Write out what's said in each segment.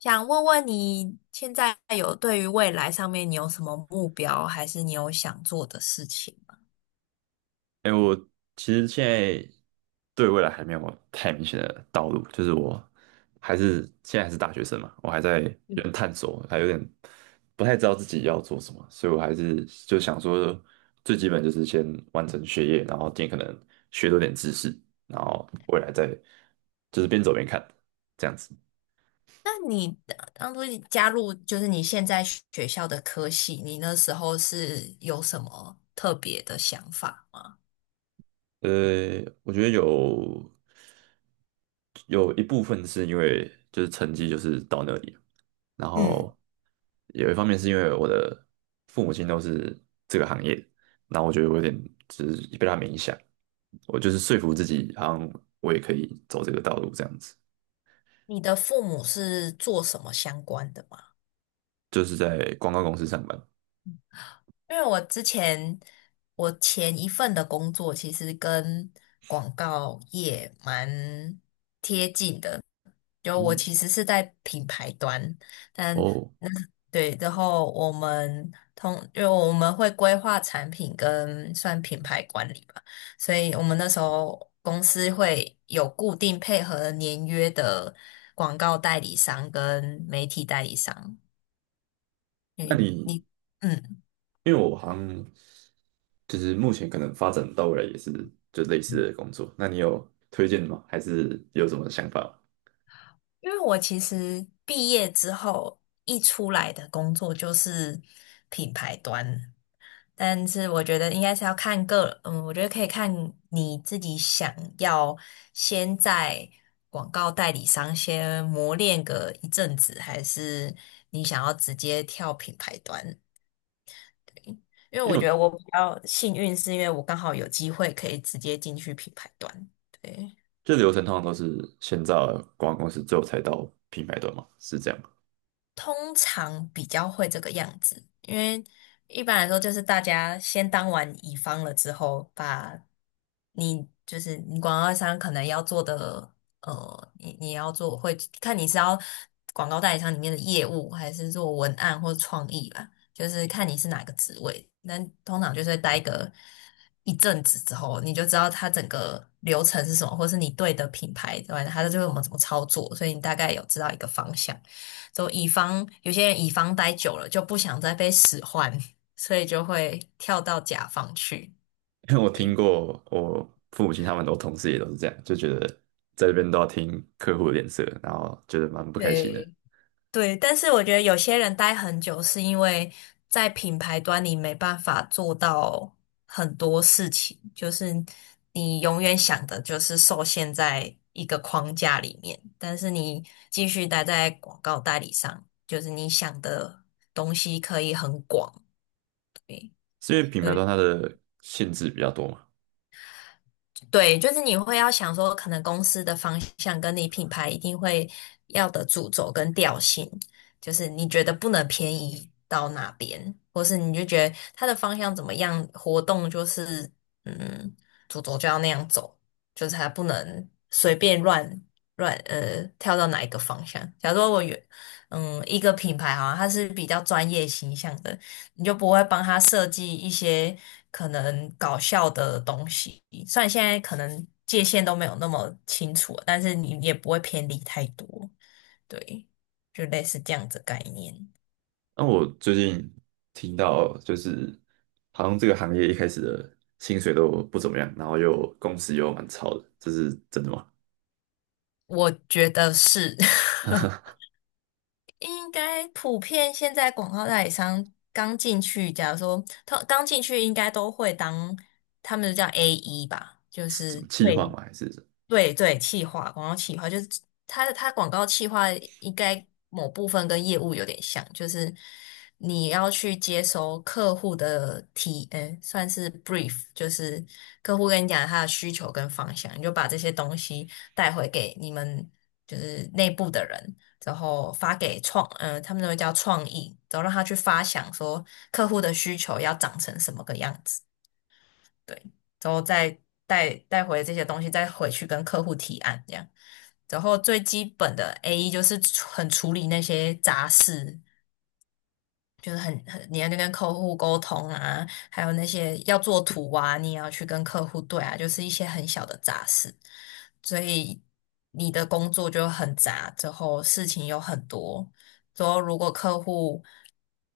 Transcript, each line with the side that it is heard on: left: 想问问你现在有对于未来上面你有什么目标，还是你有想做的事情吗？
right: 哎、我其实现在对未来还没有太明显的道路，就是我现在还是大学生嘛，我还在有点探索，还有点不太知道自己要做什么，所以我还是就想说，最基本就是先完成学业，然后尽可能学多点知识，然后未来再就是边走边看这样子。
left: 那你呃当初你加入就是你现在学校的科系，你那时候是有什么特别的想法吗？
right: 我觉得有一部分是因为就是成绩就是到那里，然
left: 嗯，
right: 后有一方面是因为我的父母亲都是这个行业，那我觉得我有点就是被他们影响，我就是说服自己，好像我也可以走这个道路这样子，
left: 你的父母是做什么相关的吗？
right: 就是在广告公司上班。
left: 因为我前一份的工作其实跟广告业蛮贴近的，就我
right: 嗯。
left: 其实是在品牌端，但
right: 哦。
left: 那对，然后我们通，因为我们会规划产品跟算品牌管理吧，所以我们那时候公司会有固定配合年约的广告代理商跟媒体代理商，
right: 那
left: 对，
right: 你
left: 你。嗯。
right: 因为我好像就是目前可能发展到未来也是就类似的工作，那你有推荐的吗？还是有什么想法吗？
left: 因为我其实毕业之后一出来的工作就是品牌端，但是我觉得应该是要看个，我觉得可以看你自己想要先在广告代理商先磨练个一阵子，还是你想要直接跳品牌端？因为
right: 因
left: 我
right: 为
left: 觉
right: 我
left: 得我比较幸运，是因为我刚好有机会可以直接进去品牌端，对。
right: 这流程通常都是先到广告公司，最后才到品牌端嘛，是这样。
left: 通常比较会这个样子，因为一般来说就是大家先当完乙方了之后，把你就是你广告商可能要做的，你要做会看你是要广告代理商里面的业务，还是做文案或创意吧，就是看你是哪个职位。那通常就是会待个一阵子之后，你就知道它整个流程是什么，或是你对的品牌对吧，它就会我们怎么操作，所以你大概有知道一个方向。就乙方有些人乙方待久了就不想再被使唤，所以就会跳到甲方去。
right: 因为我听
left: 对
right: 过我父母亲他们我同事也都是这样，就觉得在这边都要听客户的脸色，然后觉得蛮不开心的，
left: 对，对，但是我觉得有些人待很久是因为在品牌端你没办法做到很多事情，就是你永远想的就是受限在一个框架里面，但是你继续待在广告代理商，就是你想的东西可以很广。
right: 是因为品牌端它的限制比较多嘛。
left: 对，就是你会要想说，可能公司的方向跟你品牌一定会要的主轴跟调性，就是你觉得不能偏移到哪边，或是你就觉得它的方向怎么样，活动就是嗯，主轴就要那样走，就是它不能随便乱跳到哪一个方向。假如说我原嗯一个品牌好像它是比较专业形象的，你就不会帮他设计一些可能搞笑的东西。虽然现在可能界限都没有那么清楚了，但是你也不会偏离太多。对，就类似这样子概念，
right: 那我最近听到就是好像这个行业一开始的薪水都不怎么样，然后又公司又蛮超的，这是真的吗？
left: 我觉得是 应该普遍现在广告代理商刚进去，假如说他刚进去，应该都会当他们叫 AE 吧，就
right: 是什
left: 是
right: 么气话
left: 最
right: 吗？还是什么？
left: 对对，企划广告企划就是它广告企划应该某部分跟业务有点像，就是你要去接收客户的提，嗯，算是 brief，就是客户跟你讲他的需求跟方向，你就把这些东西带回给你们就是内部的人，然后发给创，嗯、他们都会叫创意，然后让他去发想说客户的需求要长成什么个样子。对，之后再带回这些东西，再回去跟客户提案这样。然后最基本的 AE 就是处理那些杂事，就是你要去跟客户沟通啊，还有那些要做图啊，你也要去跟客户对啊，就是一些很小的杂事。所以你的工作就很杂，之后事情有很多。之后如果客户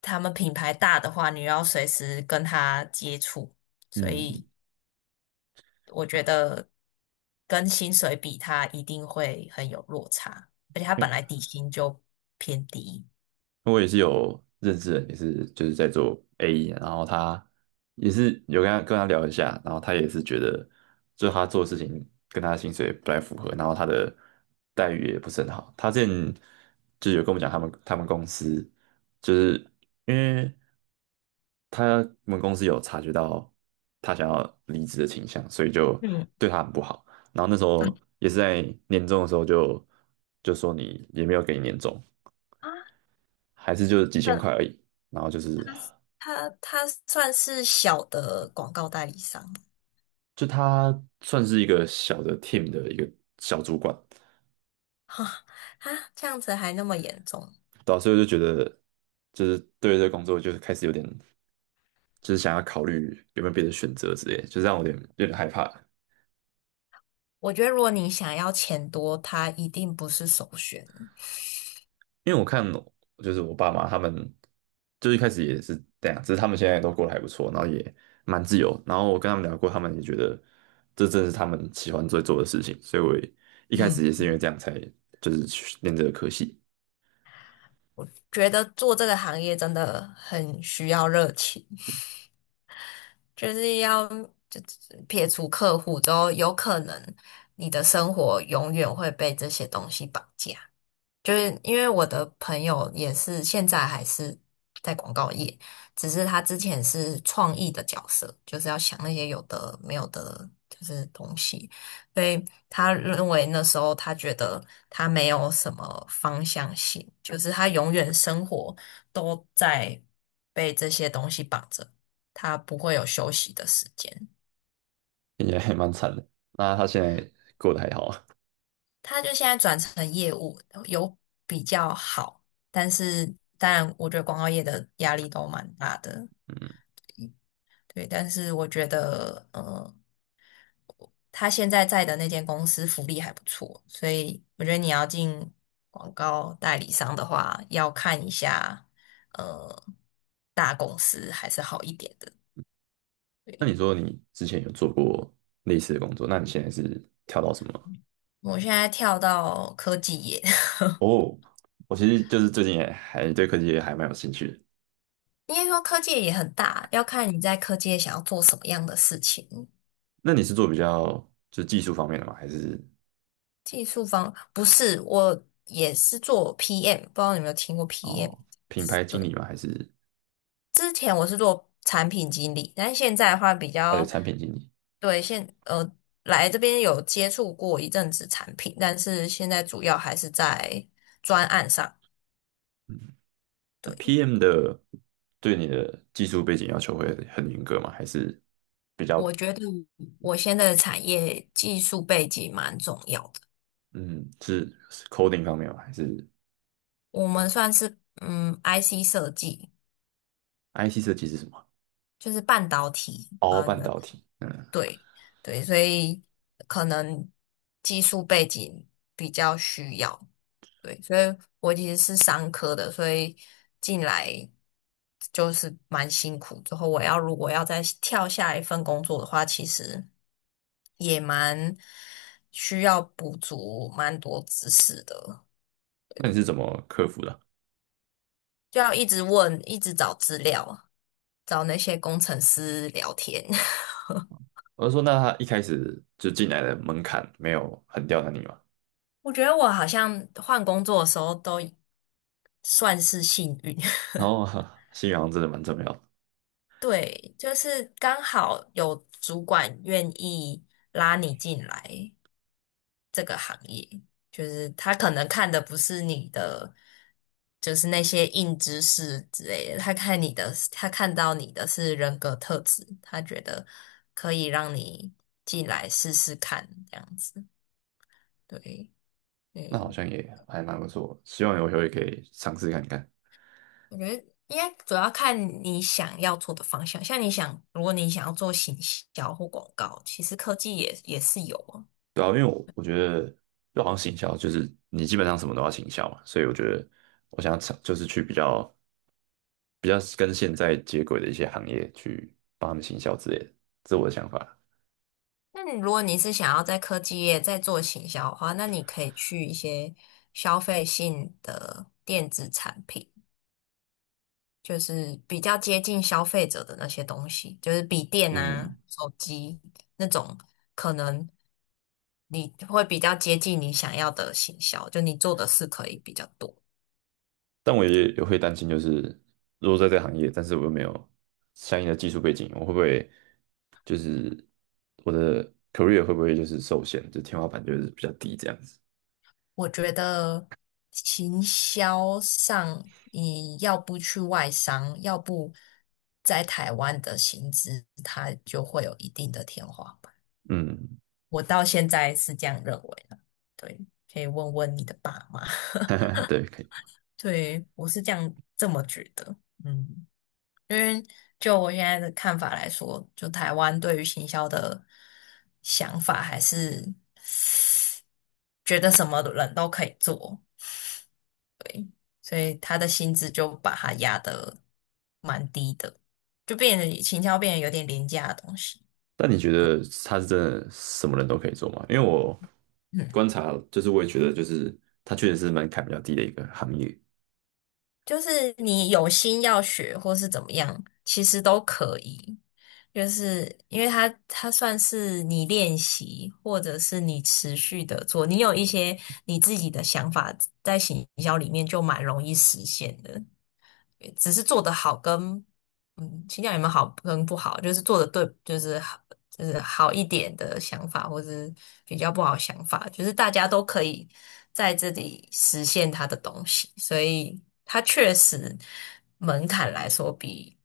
left: 他们品牌大的话，你要随时跟他接触，所
right: 嗯。
left: 以。我觉得跟薪水比，它一定会很有落差，而且它本来底薪就偏低。
right: 我也是有认识人，也是就是在做 AE,然后他也是有跟他聊一下，然后他也是觉得，就他做的事情跟他的薪水不太符合，然后他的待遇也不是很好。他之前就有跟我们讲，他们公司就是因为他们公司有察觉到他想要离职的倾向，所以就
left: 嗯，
right: 对他很不好。然后那时候也是在年终的时候就就说你也没有给你年终，
left: 啊，
right: 还是就几千
left: 呃，
right: 块而已。然后就是
left: 他他算是小的广告代理商吗？
right: 就他算是一个小的 team 的一个小主管，
left: 哈 啊，这样子还那么严重？
right: 导时我就觉得就是对这个工作就是开始有点就是想要考虑有没有别的选择之类的，就让我有点害怕。
left: 我觉得如果你想要钱多，他一定不是首选。
right: 因为我看就是我爸妈他们，就一开始也是这样，只是他们现在都过得还不错，然后也蛮自由。然后我跟他们聊过，他们也觉得这正是他们喜欢最做的事情，所以我也一开始
left: 嗯，
right: 也是因为这样才就是去念这个科系。
left: 觉得做这个行业真的很需要热情。就是要就撇除客户之后，有可能你的生活永远会被这些东西绑架。就是因为我的朋友也是现在还是在广告业，只是他之前是创意的角色，就是要想那些有的没有的，就是东西。所以他认为那时候他觉得他没有什么方向性，就是他永远生活都在被这些东西绑着，他不会有休息的时间。
right: 听起来还蛮惨的。那他现在过得还好啊？
left: 他就现在转成业务，有比较好，但是当然，我觉得广告业的压力都蛮大的，
right: 嗯。
left: 对。但是我觉得，他现在在的那间公司福利还不错，所以我觉得你要进广告代理商的话，要看一下，呃，大公司还是好一点的。
right: 那
left: 对，
right: 你说你之前有做过类似的工作，那你现在是跳到什么？
left: 我现在跳到科技业，
right: 哦，我其实就是最近也还对科技也还蛮有兴趣的。
left: 应该说科技业也很大，要看你在科技业想要做什么样的事情。
right: 那你是做比较就是技术方面的吗？还是
left: 技术方不是，我也是做 PM，不知道你有没有听过 PM？
right: 哦品牌
left: 对，
right: 经理吗？还是
left: 之前我是做产品经理，但现在的话比
right: 哦对
left: 较
right: 产品经理？
left: 对现呃来这边有接触过一阵子产品，但是现在主要还是在专案上。
right: 嗯，
left: 对，
right: PM 的对你的技术背景要求会很严格吗？还是比较
left: 我觉得我现在的产业技术背景蛮重要的，
right: 嗯是是 coding 方面吗？还是
left: 我们算是IC 设计，
right: IC 设计是什么？
left: 就是半导体，
right: 哦，
left: 啊，
right: 半导体。嗯。
left: 对对，所以可能技术背景比较需要。对，所以我其实是商科的，所以进来就是蛮辛苦。之后我要如果要再跳下一份工作的话，其实也蛮需要补足蛮多知识的，
right: 那你是怎么克服的？
left: 就要一直问，一直找资料，找那些工程师聊天。
right: 我就说，那他一开始就进来的门槛没有很刁难你嘛？
left: 我觉得我好像换工作的时候都算是幸运，
right: 然后 信仰真的蛮重要的，
left: 对，就是刚好有主管愿意拉你进来这个行业，就是他可能看的不是你的，就是那些硬知识之类的，他看到你的是人格特质，他觉得可以让你进来试试看，这样子。对，
right: 那好
left: 嗯，
right: 像也还蛮不错，希望有机会可以尝试看看。
left: 我觉得应该主要看你想要做的方向，像你想，如果你想要做行销或广告，其实科技也是有啊。
right: 对啊，因为我觉得就好像行销，就是你基本上什么都要行销嘛，所以我觉得我想尝就是去比较跟现在接轨的一些行业去帮他们行销之类的，这是我的想法。
left: 那你如果是想要在科技业再做行销的话，那你可以去一些消费性的电子产品，就是比较接近消费者的那些东西，就是笔电
right: 嗯，
left: 啊、手机那种，可能你会比较接近你想要的行销，就你做的事可以比较多。
right: 但我也会担心，就是如果在这个行业，但是我又没有相应的技术背景，我会不会就是我的 career 会不会就是受限，就天花板就是比较低这样子？
left: 我觉得行销上，你要不去外商，要不在台湾的薪资，它就会有一定的天花板。
right: 嗯。
left: 我到现在是这样认为的，对，可以问问你的爸妈。
right: 对，可以。
left: 对，我是这样这么觉得，嗯，因为就我现在的看法来说，就台湾对于行销的想法，还是觉得什么人都可以做，所以他的薪资就把它压得蛮低的，就变得行销变得有点廉价的东西。
right: 但你觉得他是真的什么人都可以做吗？因为我
left: 嗯，
right: 观察，就是我也觉得，就是他确实是门槛比较低的一个行业。
left: 就是你有心要学或是怎么样，其实都可以。就是因为他算是你练习，或者是你持续的做，你有一些你自己的想法在行销里面就蛮容易实现的。只是做得好跟嗯，倾向有没有好跟不好，就是做的对，就是好，就是好一点的想法，或是比较不好的想法，就是大家都可以在这里实现他的东西，所以他确实门槛来说比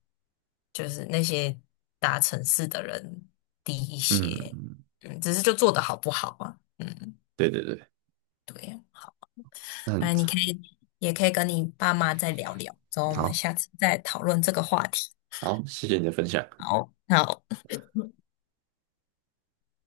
left: 就是那些大城市的人低一些，
right: 嗯。
left: 嗯，只是就做的好不好啊，嗯，
right: 对对对。
left: 对啊，
right: 那很
left: 哎，你也可以跟你爸妈再聊聊，之后我们
right: 好。
left: 下次再讨论这个话题。
right: 好，谢谢你的分享。
left: 好，那